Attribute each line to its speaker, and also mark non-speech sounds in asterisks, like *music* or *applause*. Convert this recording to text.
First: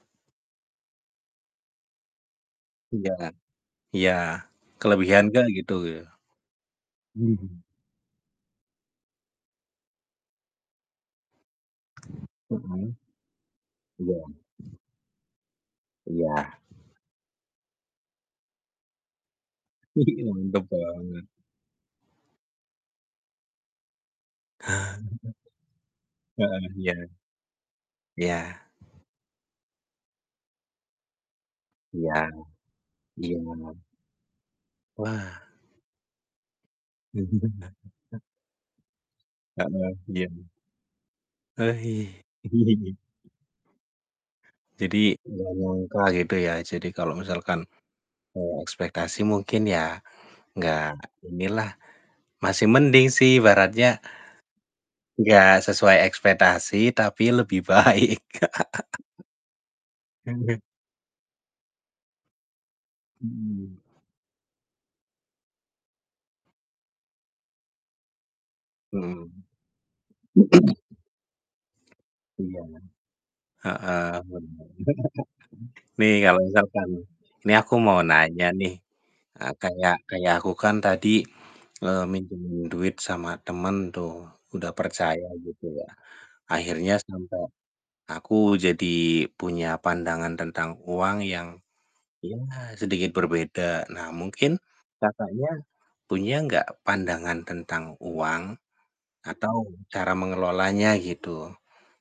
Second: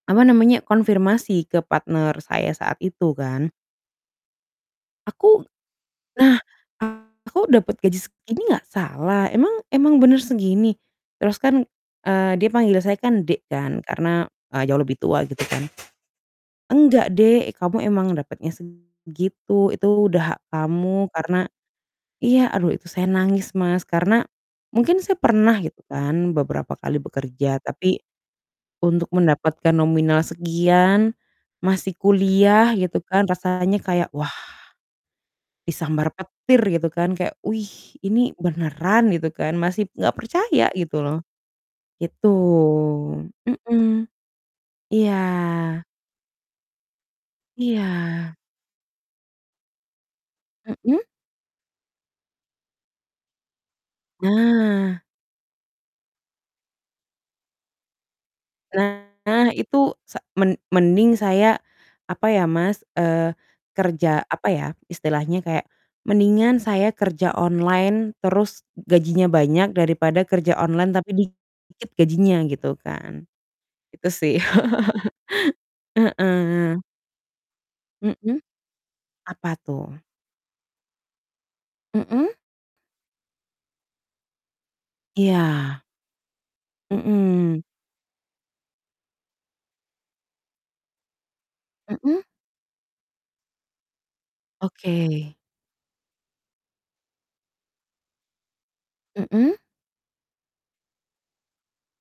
Speaker 1: Apa namanya? Konfirmasi ke partner saya saat
Speaker 2: Iya,
Speaker 1: itu kan?
Speaker 2: iya, kelebihan
Speaker 1: Aku.
Speaker 2: kan gitu, ya?
Speaker 1: Nah, aku
Speaker 2: Mhm.
Speaker 1: dapet gaji segini nggak salah? Emang emang bener segini? Terus kan, eee, dia panggil saya
Speaker 2: Mhm?
Speaker 1: kan dek kan karena,
Speaker 2: Iya.
Speaker 1: eee, jauh lebih tua gitu kan.
Speaker 2: Iya.
Speaker 1: "Enggak dek, kamu emang dapetnya segitu itu udah hak
Speaker 2: *laughs*
Speaker 1: kamu
Speaker 2: *unintelligible*
Speaker 1: karena" iya aduh itu saya nangis Mas, karena mungkin saya
Speaker 2: *chuckles*
Speaker 1: pernah gitu kan
Speaker 2: Heeh,
Speaker 1: beberapa kali
Speaker 2: iya.
Speaker 1: bekerja, tapi
Speaker 2: Iya.
Speaker 1: untuk mendapatkan nominal sekian, masih
Speaker 2: Iya,
Speaker 1: kuliah gitu kan,
Speaker 2: iya.
Speaker 1: rasanya kayak wah,
Speaker 2: Wah.
Speaker 1: disambar petir gitu kan, kayak wih
Speaker 2: *laughs* *unintelligible*
Speaker 1: ini beneran gitu kan? Masih
Speaker 2: Heeh,
Speaker 1: nggak
Speaker 2: iya.
Speaker 1: percaya gitu loh,
Speaker 2: Aih.
Speaker 1: gitu.
Speaker 2: *chuckles*
Speaker 1: Mhm.
Speaker 2: Jadi, nggak
Speaker 1: Iya.
Speaker 2: nyangka gitu ya, jadi kalau misalkan,
Speaker 1: Iya.
Speaker 2: eee, ekspektasi mungkin ya nggak
Speaker 1: Mhm?
Speaker 2: inilah, masih mending sih ibaratnya
Speaker 1: Nah.
Speaker 2: nggak sesuai ekspektasi tapi lebih baik. *laughs*
Speaker 1: Nah, itu sa men
Speaker 2: *laughs*
Speaker 1: mending saya, apa ya Mas, eee,
Speaker 2: Mhm.
Speaker 1: kerja, apa ya, istilahnya kayak mendingan saya kerja online, terus gajinya
Speaker 2: Belum.
Speaker 1: banyak daripada kerja online tapi dikit gajinya
Speaker 2: Iya,
Speaker 1: gitu kan,
Speaker 2: heeh,
Speaker 1: itu sih, *laughs*
Speaker 2: bener. *chuckles* Nih, kalau
Speaker 1: heeh.
Speaker 2: misalkan nih aku mau
Speaker 1: Mhm,
Speaker 2: nanya nih, e
Speaker 1: apa tuh?
Speaker 2: kayak kayak aku kan tadi, eee,
Speaker 1: Mhm?
Speaker 2: minjemin duit sama temen tuh, udah percaya gitu
Speaker 1: Iya.
Speaker 2: ya, akhirnya sampai
Speaker 1: Mhm.
Speaker 2: aku jadi punya pandangan tentang uang yang,
Speaker 1: Mhm?
Speaker 2: ya sedikit berbeda. Nah, mungkin
Speaker 1: Oke.
Speaker 2: Kakaknya punya nggak pandangan tentang uang atau
Speaker 1: Mhm?
Speaker 2: cara mengelolanya, gitu?